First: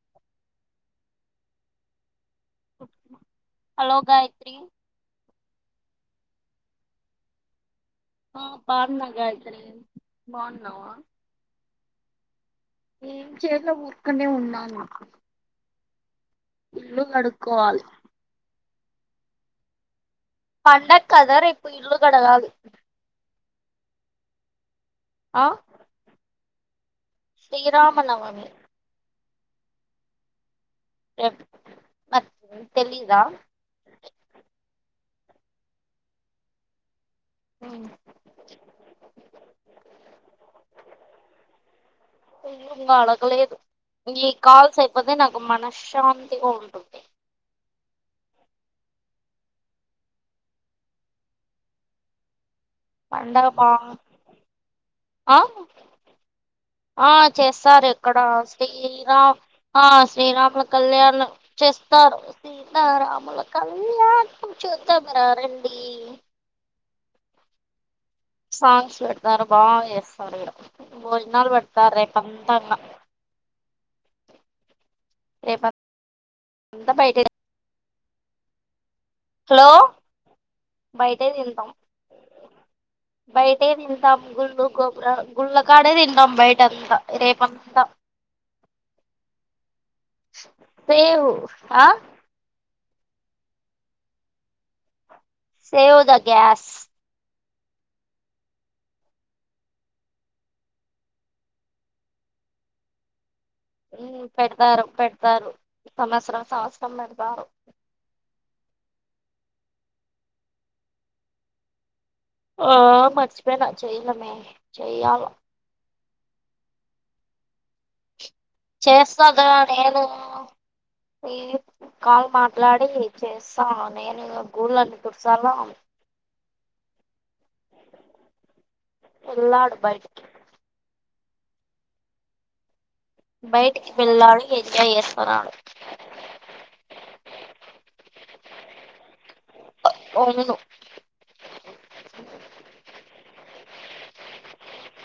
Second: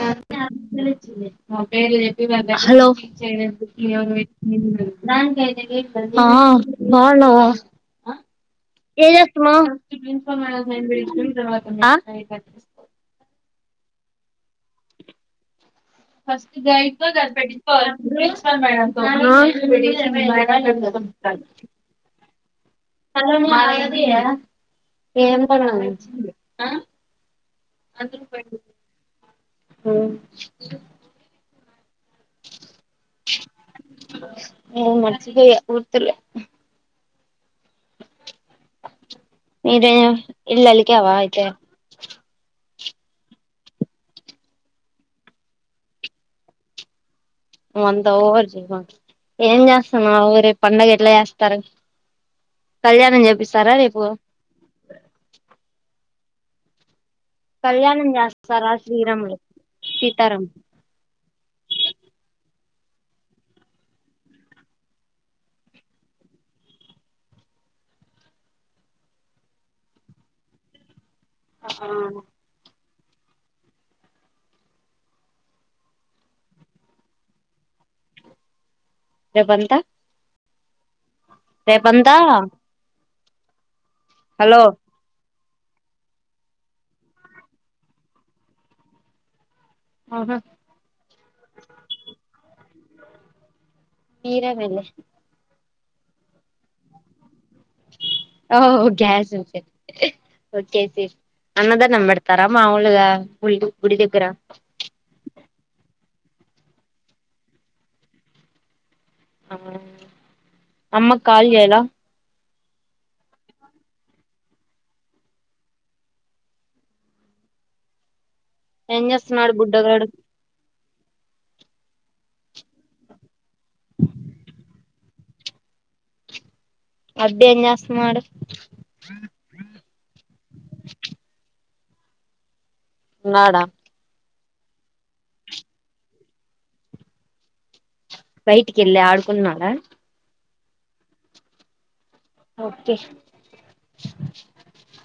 లా స్ట్యా ప్ నిన్న తెచ్చింది మ్ పెర్ల్ జెప్ హలో హలో గాయత్రి ఆ బాఉండవ ఆ బాగున్నా ఏయ్ ఎత్ గాయత్రి నావ్ బాగున్నావా ఏం చేయలో ఊర్కనే ఉన్నాను ఇల్లు కడుక్కోవాలి ఆ పండగ కదా రేపు ఇల్లు [unintelligible] కడగాలి ఏం ఆ [unintelligible] శ్రీరామనవమి హు్ ఏ [inaudible] తెలీదా లే గుర్తులే ఇల్లు మీదే ఇళ్లలిక్యవా ఇయితే ఇంగా అలకలేదు ఈ కాల్స్ అయిపోతే నాకు మనశ్యాతిగా ఉంటుంది నువ్ అత్త ఓవర్ జేమాక్ ఏం చేస్తున్నావ్ రేప్ పండగ ఎట్లా చేస్తారు కళ్యాణం పండగ బా చేపిస్తారా రేపు ఆ ఆ చేస్తారు కళ్యాణం ఇక్కడ చేస్తారా శ్రీరాములు శ్రీరామా సీతారాం శ్రీరామ కళ్యాణ్ చేస్తా చేస్తారు సీతారాముల కళ్యాణం చూద్దము రారండి సాంగ్స్ వెడతారు బాగా చేస్తారు ఏడ భోజనాలు పెడ్తారు రేప్ అంతంగా రేపా అంత బయటే రేప్ హలో అంత బయటే తింటాం రేప్ అంత బయటే తింటాం గుడ్లు గోపురాల గుల్లకాడే తిందాం బైట్టంత రేప్పంత ఆహా సేవు ఆహ్ మీర వేళె సేవ్ థ గ్యాస్ ఓ క్యాజువల్ అంటి వోచ్చేసి అన్నదానం పెడతారా మామూలుగా పెడ్తారు పెడ్తారు సంవత్సరం సంవత్సరం పెడతారు అమ్మ కాల్ చేయాలే ఓ మర్చిపోయినా చెయలెమే చెయాల ఏం చేస్తగా చేస్తున్నాడు నేను బుడ్డగాడు ఏ కాల్ మాట్లాడి చేస్తా నేను గుూళ్ళన్నీ తుడ్చాలా వంట ఏం చేస్తున్నారు ఎల్లాడు బయట బైటికి వెళ్ళాలి ఎంజాయ్ చేస్తారా బయటికేళ్ళి ఆడుకున్నారా ఇదిగో ఓకే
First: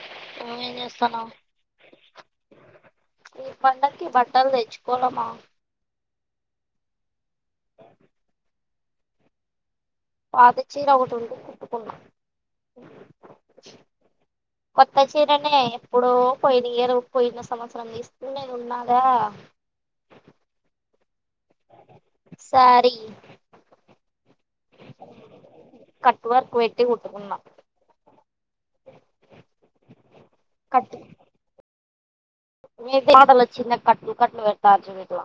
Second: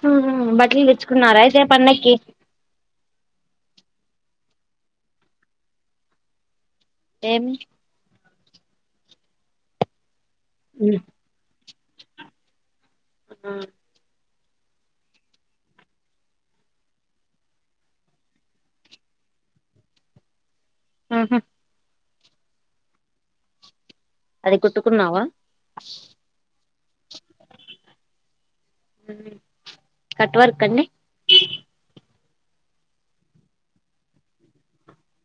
ఉమ్ నువ్వేం బట్టలు చేస్తున్నావ్ దేచ్చుకున్నారా అయితే పండక్కి ఈ పండకి బట్టలు దెచ్చుకోలేమా ఏమి పాత చీర ఒక్కట్టుంటే కుటుక్కున్న ఉమ్ కొత్త చీరనే ఎప్పుడో పోయిన ఇయరు పోయిన సంవత్సరం దీ దిస్కున్నేది ఉన్నాదా అ హా సారీ అది కుట్టుకున్నావా కట్ వర్క్ పెట్టి కుట్టుకున్నా ఉహ్ కట్ వర్క్ అండి మీ దతలు వచ్చింది కట్టల్ కట్టలు పెడట్టారు మీట్ల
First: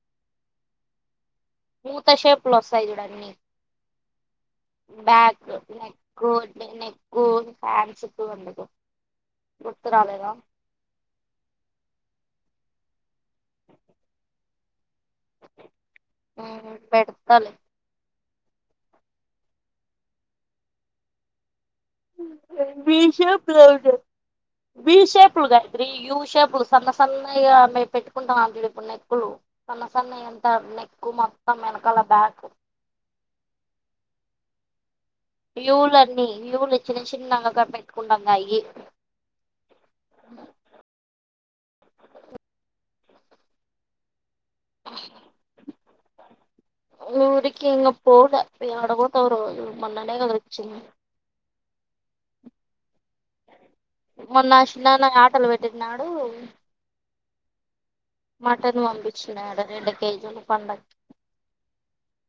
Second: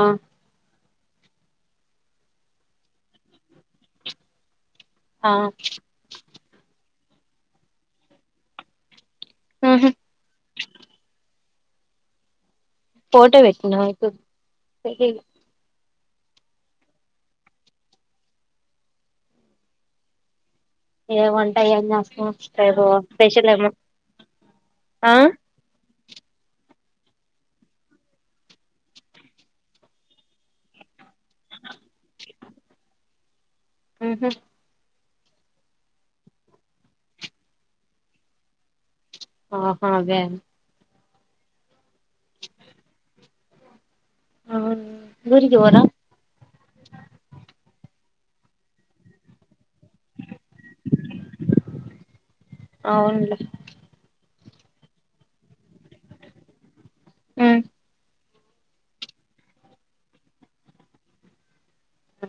ఆహ్ మూత సేప్లోసాయి చుడాన్ని బ్యాక్ నెక్కు బే నెక్కు హ్యాండ్స్ కు అందుకు ఉహు గుర్తురాలేదా ఫోటో పెట్టుకున్నావా ఆ అక్క కి ఆ పెడతాలే ఏవం విషేపు ఏమో బ్లౌజ్ ఆ విషేపు గాయత్రీ యూ షేపులు సన్న సన్నగ మేము పెట్టుకుంటాం అ ఇప్పుడు నెక్కు సన్న సన్న ఎంత నెక్ కు మొత్తం వెనకాల బ్యాకు ఉ హు యూలన్నీ యూలు చిన్న చిన్నంగా పెట్టుకుండంగా యే అ హా అవ ఊరికి పోరా ఊరికింగ పోలా యాడపొతవ్రో మోన్ననే గదొచ్చింది అవ్నులే మొన్న చిన్నాన యాటలు పెట్టిన్నాడు ఉ మ్ మటన్ పంపించినాడు రెండు కేజీలు పండక్కి ఆ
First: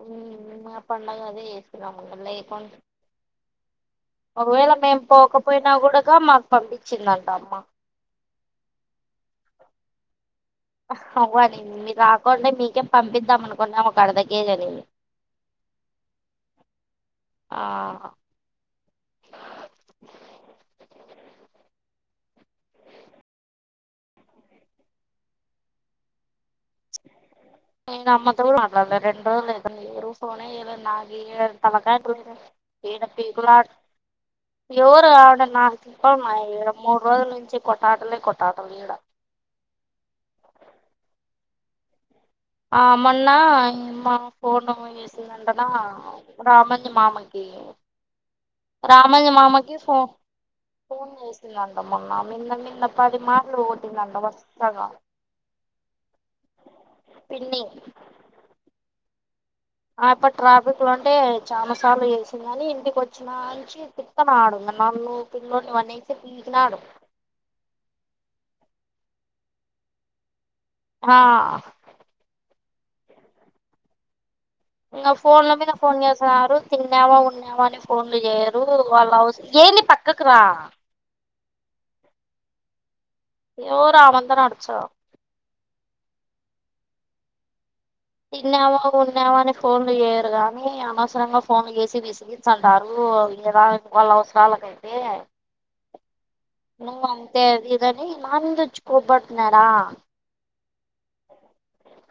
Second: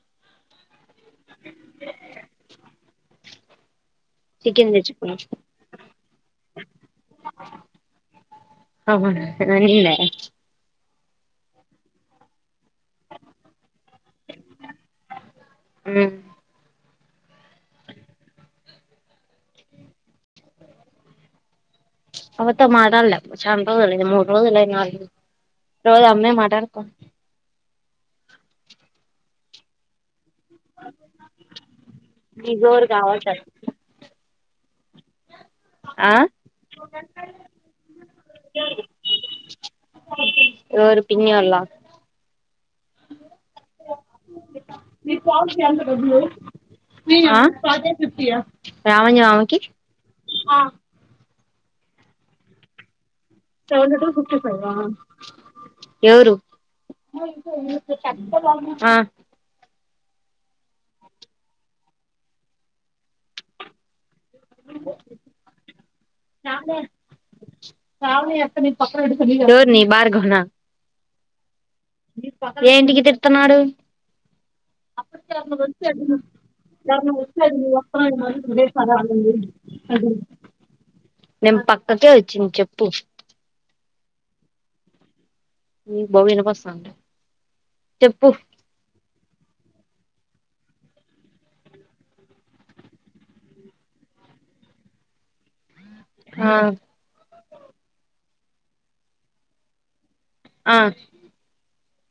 ఓ మా పండగదే చేసినాము ఇంగ లేకుంటే చికెన్ ఒకవేళ మేము తెచ్చుకున్న పోకపోయినా కూడాగా మాకు పంపించిందంట అమ్మ ఆహ్ అన్నిందా అవ్వనే మీ రాకుండా మీ కే పంపిద్దాం అనుకున్నా ఒక అరదకేజి అనింది ఆహ్ అవత మాడల్లే చాన రోజులై మూడు రోజులై నాలుగు రోజు అమ్మే మాటడత నేను అమ్మతో కూడా మాట్లాడలే రెండోజులైతుంది మీరు పోనే చేయలే నాకి తలకా నీకు ఎవరు ఏడ కావాల్సి పీకులాట ఎవరాడ నా ఆ తింక మా ఇడ మూడు రోజుల్నుంచి కొట్టాటలే కొట్టాటలు ఇడ ఎవరు పిన్ని వాళ్ళ ఆ మోన్నా మా ఫోను మీకు కాల్ చేసిన్దంటనా చేయాలి డబ్బులు రామంజి ఆ మామకి రామంజి మామకి ఫోన్ ఫోన్ చేసిందంట మొన్న మిన్న మిన్న ఎవరు పిన్ని ఆ ఆపా ట్రాఫిక్ లో ఉంటే చానసార్లు చేసింది అని ఇంటికి వచ్చినాంచి నాడు ఇంగ నన్నూ పిల్లొన్ని ఎవర్ని భార్గవ్ న ఆహ్ ఏంటికి తిడ్తన్నాడు? ఇంగా ఫోన్ల మీద ఫోన్ చేస్తున్నారు అతను తిన్నావా, వచ్చాడు ఉన్నావా నువ్వు అని వస్తున్నావు ఫోన్లు మళ్ళీ చేయరు విదేశాలు వాళ్ళ అనింది అవసర ఎంది పక్కకు రా మేము పక్కకే ఓచ్చింది చెప్పు ఓ రామంతనడ్చవ్ మ్ బవ్వొనిబస్తాంది తిన్నావా ఉన్ న్నావని ఫోన్లు చేయరు గాని అనవసరంగా ఫోన్లు చేసి విసిగించండారు ఇంగ రాన్ వాళ్ళ అవ్సారలకైతే ఆ నువ్వు అంతే అదిదనీ మాందించ్కోబడ్నాడా ఆ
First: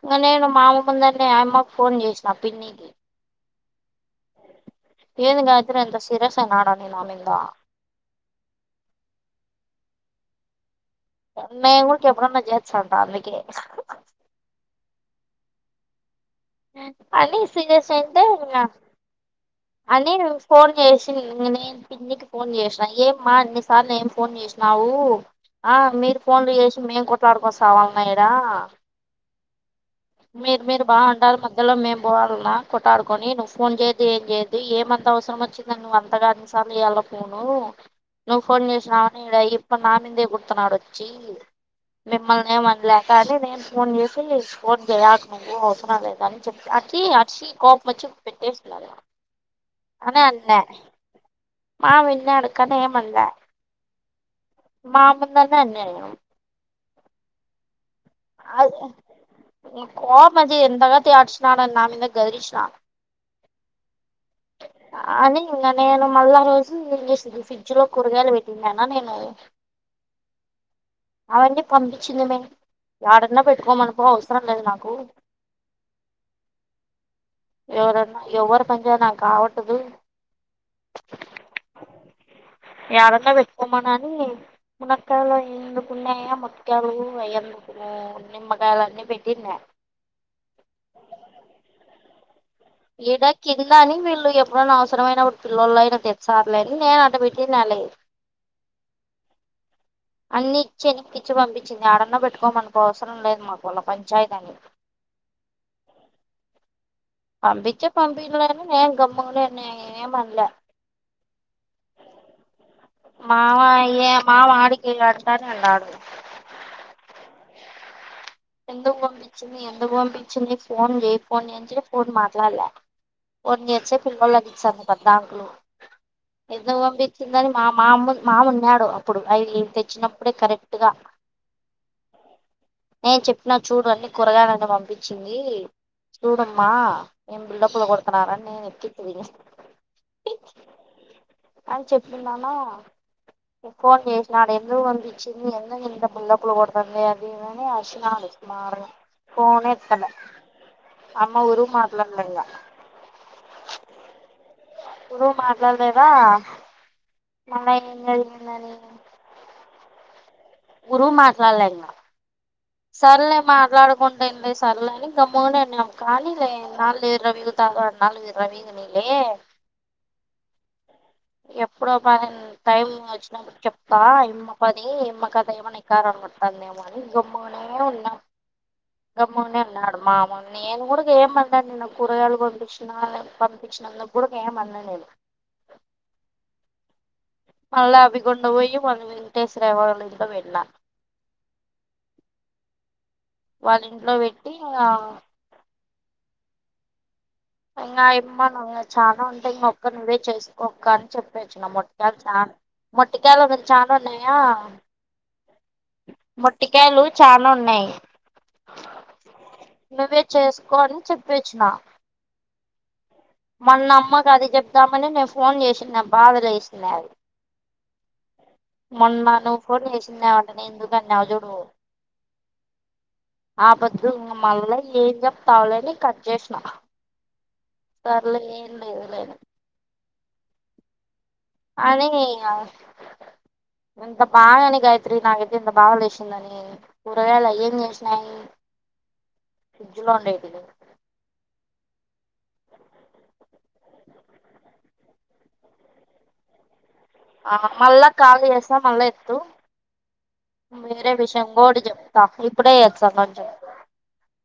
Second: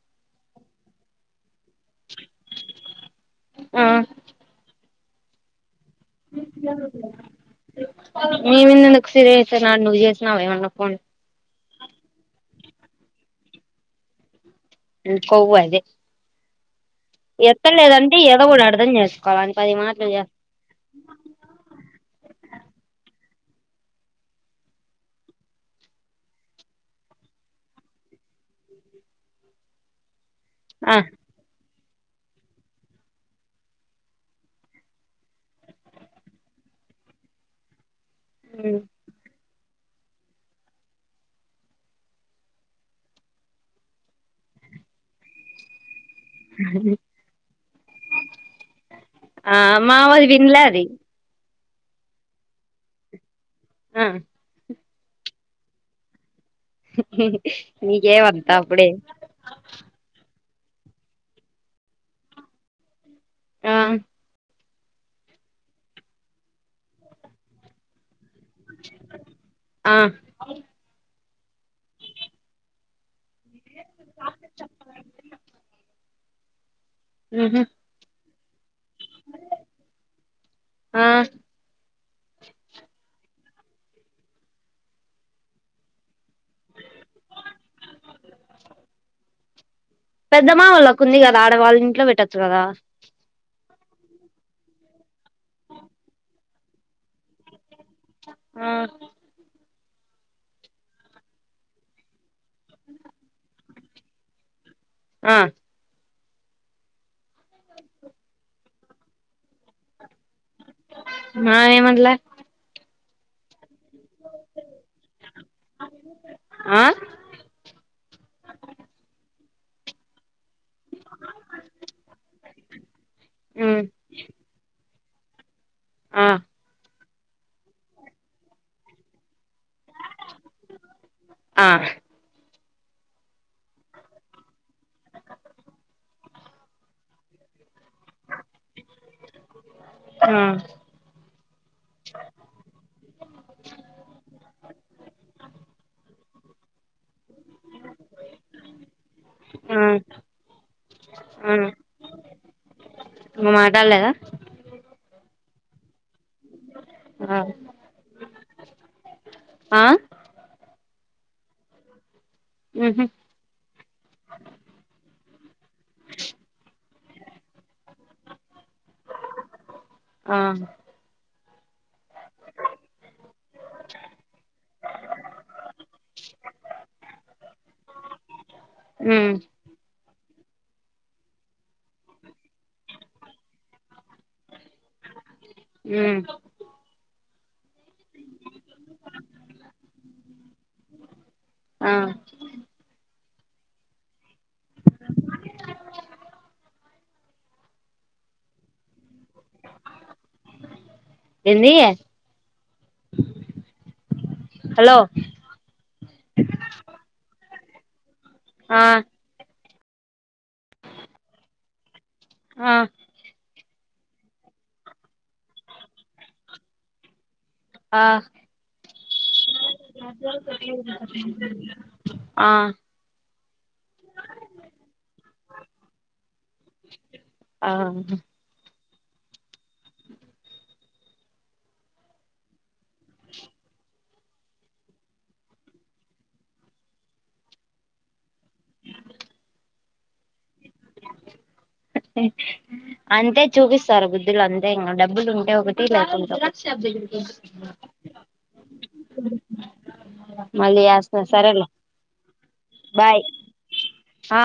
ఇంగ నేను మామ ముందండ్నే అయమ్మక్ ఫోన్ జేష్నా పిన్నీకి ఆ ఏంది గాన్ మీమీదెందుక్ సీరియస్ ఐత్ నాను నువ్ జేష్నావెమన్నా ఫోన్ మేం గుడ్ కెప్పుడన్నా జేచ్చాంటా అందికే ఇట్కోవ్వదే అని సీరియస్ ఎత్తలేదంటే అంటే ఎదో ఇంగ గుడర్ధం జెస్కోవలీ అని ఫోన్ జోషినింగ్ నేన్ పిన్నికి ఫోన్ జేష్నా యే మా అన్ని సార్లెమ్ ఫోన్ జేష్నావూ? ఆ మీరు ఫోన్లు యేషి మేం కొట్లాడ్కోసావాల్నా ఇడా. మీర్ మీర్ ఆ బావుండార్ మధ్యలో మేం బోఅల్నా కొట్టాడుకొనీ నువ్ ఫోన్ జేయొద్దు ఏన్ జేయొద్దు. ది ఏమంతవ్సరమొచ్చిందనీ నువ్ అంతగాన్ సంధుయేయ్యాల్నో పోను నువ్ ఫోన్ జేష్నావనీ ఇడ ఇప్ప్నామిందే ఏగుర్తున్నాడ్ ఒచ్చీ మిమ్మలినేమానలేక అనీ నేన్ ఫోన్ జేషీ ఫోన్ జెయాకు నువ్వు అవసరం లేద్. అన్ చెప్ప్ అక్కీ అర్చీ కోప్మొచ్చి పెట్టేసున్నాదా ఆ మావోల్ దిండ్లా అది మా విన్నాడు కనేమండ్లా ఆ మామందాల్నే అన్నైయ్ఆ హుహిహిహ్ మేకేమంతప్పుడే మంచి ఎండగా త్యాడ్చ్ న్యాన్ నామిందక్ గద్రిచ్నా ఆ అనీ ఇంగనేను మళ్ళరోజు ఏ చేసిద్దెల్స్ ఫ్రిడ్జ్లో కూరగాయల్ వెట్ తిన్నానా నేను ఆ అవన్నీ పంపించింది మేము యాడ్ నిన్న పెట్టుకోమనుకో అవసరం లేద్ నాకు ఉహు ఎవ్వరన్నా యేవ్వరూ పంజేయ్ నాకావోట్టుగూ ఆ యాడన్నా బెట్ పొమ్మనానీ మునక్కల ఎందుకున్నాయా ముత్యాలు వెయ్యందుకు నిమ్మకాయలన్నీ బెట్టిండా పెద్దమ్మ వాల్లకుంది గదా ఆడ వాళ్ళింట్ల వెట్టోత్ ఏడాకి ఇల్లాని వీళ్ళు ఎప్పుడనౌశ్రరమైనప్పుడ్ పిల్లలైనా తెచ్చార్లేన్ నేనట్టబెట్టిన్నాన్ లే ఆ అన్ని ఇచ్చే ఎనకిచ్చి పంపించింది. ఏడన్న బెట్టుకోమనుకో అవసరం లేదు మాకోల్ల పంచాయితనీ అ పంపిచ్చే పంపీయ్ గుడనీ నేన్ గమ్ముఅనే ఉన్నా ఏమన్లా. మాయేమన్లె మావ ఏ మావాడికే అంటానే ఉన్నాడు. ఆ ఎందుగ్ వంపించింది ఎందుకు వంపియ్ చిన్ని ఫోన్ జేయ్ ఫోన్ ఏంచే ఫోన్ మాట్లాడ్లా ఫోన్ ఉమ్ జేచ్చే పిల్లోల్లకిచ్చాంది పద్దాంకులు ఆ ఎందుకు పంపించింది అన్ని మామ మా మా అన్నాడు మామున్నేడు అప్పుడు ఐలీవ్ తెచ్చినప్పుడే కరెక్ట్ గా ఆ నే చెప్పిన చూడన్నీ కూరగాయలనే వంపించింది చూడమ్మా ఎం బిల్డప్ పోగొడ్తూన్నార నేనిప్పించి తినేస్ ఆ అని చెప్పిండానా ఫోన్ చేన్నాడు ఎందుకువంపించింది ఎందుకింత బిల్డప్లు కొతాంది అదీ ఇదీ అని చ్చినాడు మామయ్య ఫోనే ఆ ఎత్తలే అమ్మ ఆ వోళ్లు మాట్లాడ్లె ఇగ కదా రాలేదా మళ్ళ ఈమెది ఈమెది ఆ ముగ్గురు మాట్లాడ్లె ఇంగ ఉహు సర్లే మాట్లాడకుంటేంది సర్లె అని గమ్మునేనీన్నె కానీ లే ఇన్నాళ్లు విర్రవీగుతావో అన్నాలు విర్రవీగు ఆ ఎప్పుడో పనైం టైం వచ్చినప్పుడు చెప్తా ఈమె పని ఈమ్మకతెమన్న ఈకారం గు తన్నేమ మ్మనే ఉన్నం ఉమ్ గమ్ముూనే ఉన్నాడు మామ నేను కూడంగే మన్లే కూరకాయలు పంపించిన్నా పంపించ్నందు కూడ ఏమల్లే నేను ఉమ్ మళ్ళీ అవిగుండవొయ్యి మళ్ళీ శ్రవణ్ వాళ్ళింట్ల పెట్టిన ఆ వాళ్ళింట్ల వెట్టి ఇంగా ఇంగా ఇమ్మానమ్ గ చాలా ఉంటాయ్ ఇంక అక్క నువ్వే చేసుకోక్క అని చెప్పేచ్చు నా ఏంది మొట్కాలు మొట్టికాయలు లే చాల్రోజ్లాయా హలో మొట్టికాయలు చాన ఉన్నయ్ ఆ నువ్వే చేస్కొ అని చెప్పివచ్నా ఆ మన్న అమ్మకి అది చెప్దామనే నేను ఫోన్ జెషిన్న బాధలే చేసిన్న అవి ఆ మొన్న నువ్వు ఫోన్ చేసిన్నావాంట నేనెందుకన్నవ్ చూడూ ఆ ఆ పొద్దు మళ్ళ ఏం చెప్తాలేని కట్ చేన్నా ఆ లేదు లేదు అన్ని ఇంక ఎంత పాగైని గాయత్రి నాకైతే ఇంత బాలేసిందని కూరగాయలు అయ్యేం చేన్నయి యబుల్ ఫ్రిడ్జ్ లో ఉండేటివి అంతే చూపిస్తారూ బుద్దిలంతే ఇంగ డబ్బులు ఉంటే ఒకటి లేకుం జిరాక్స్ షాప్ జెయ్యు ఆ మళ్ళ కాల్ చేస్తా మళ్ళా ఎత్తు మళ్ళీ వేరే చేస్తా విషం సరేలే ఉంగోటి చెప్తా ఇప్పుడే ఎక్సమ్ బాయ్ అంట ఆ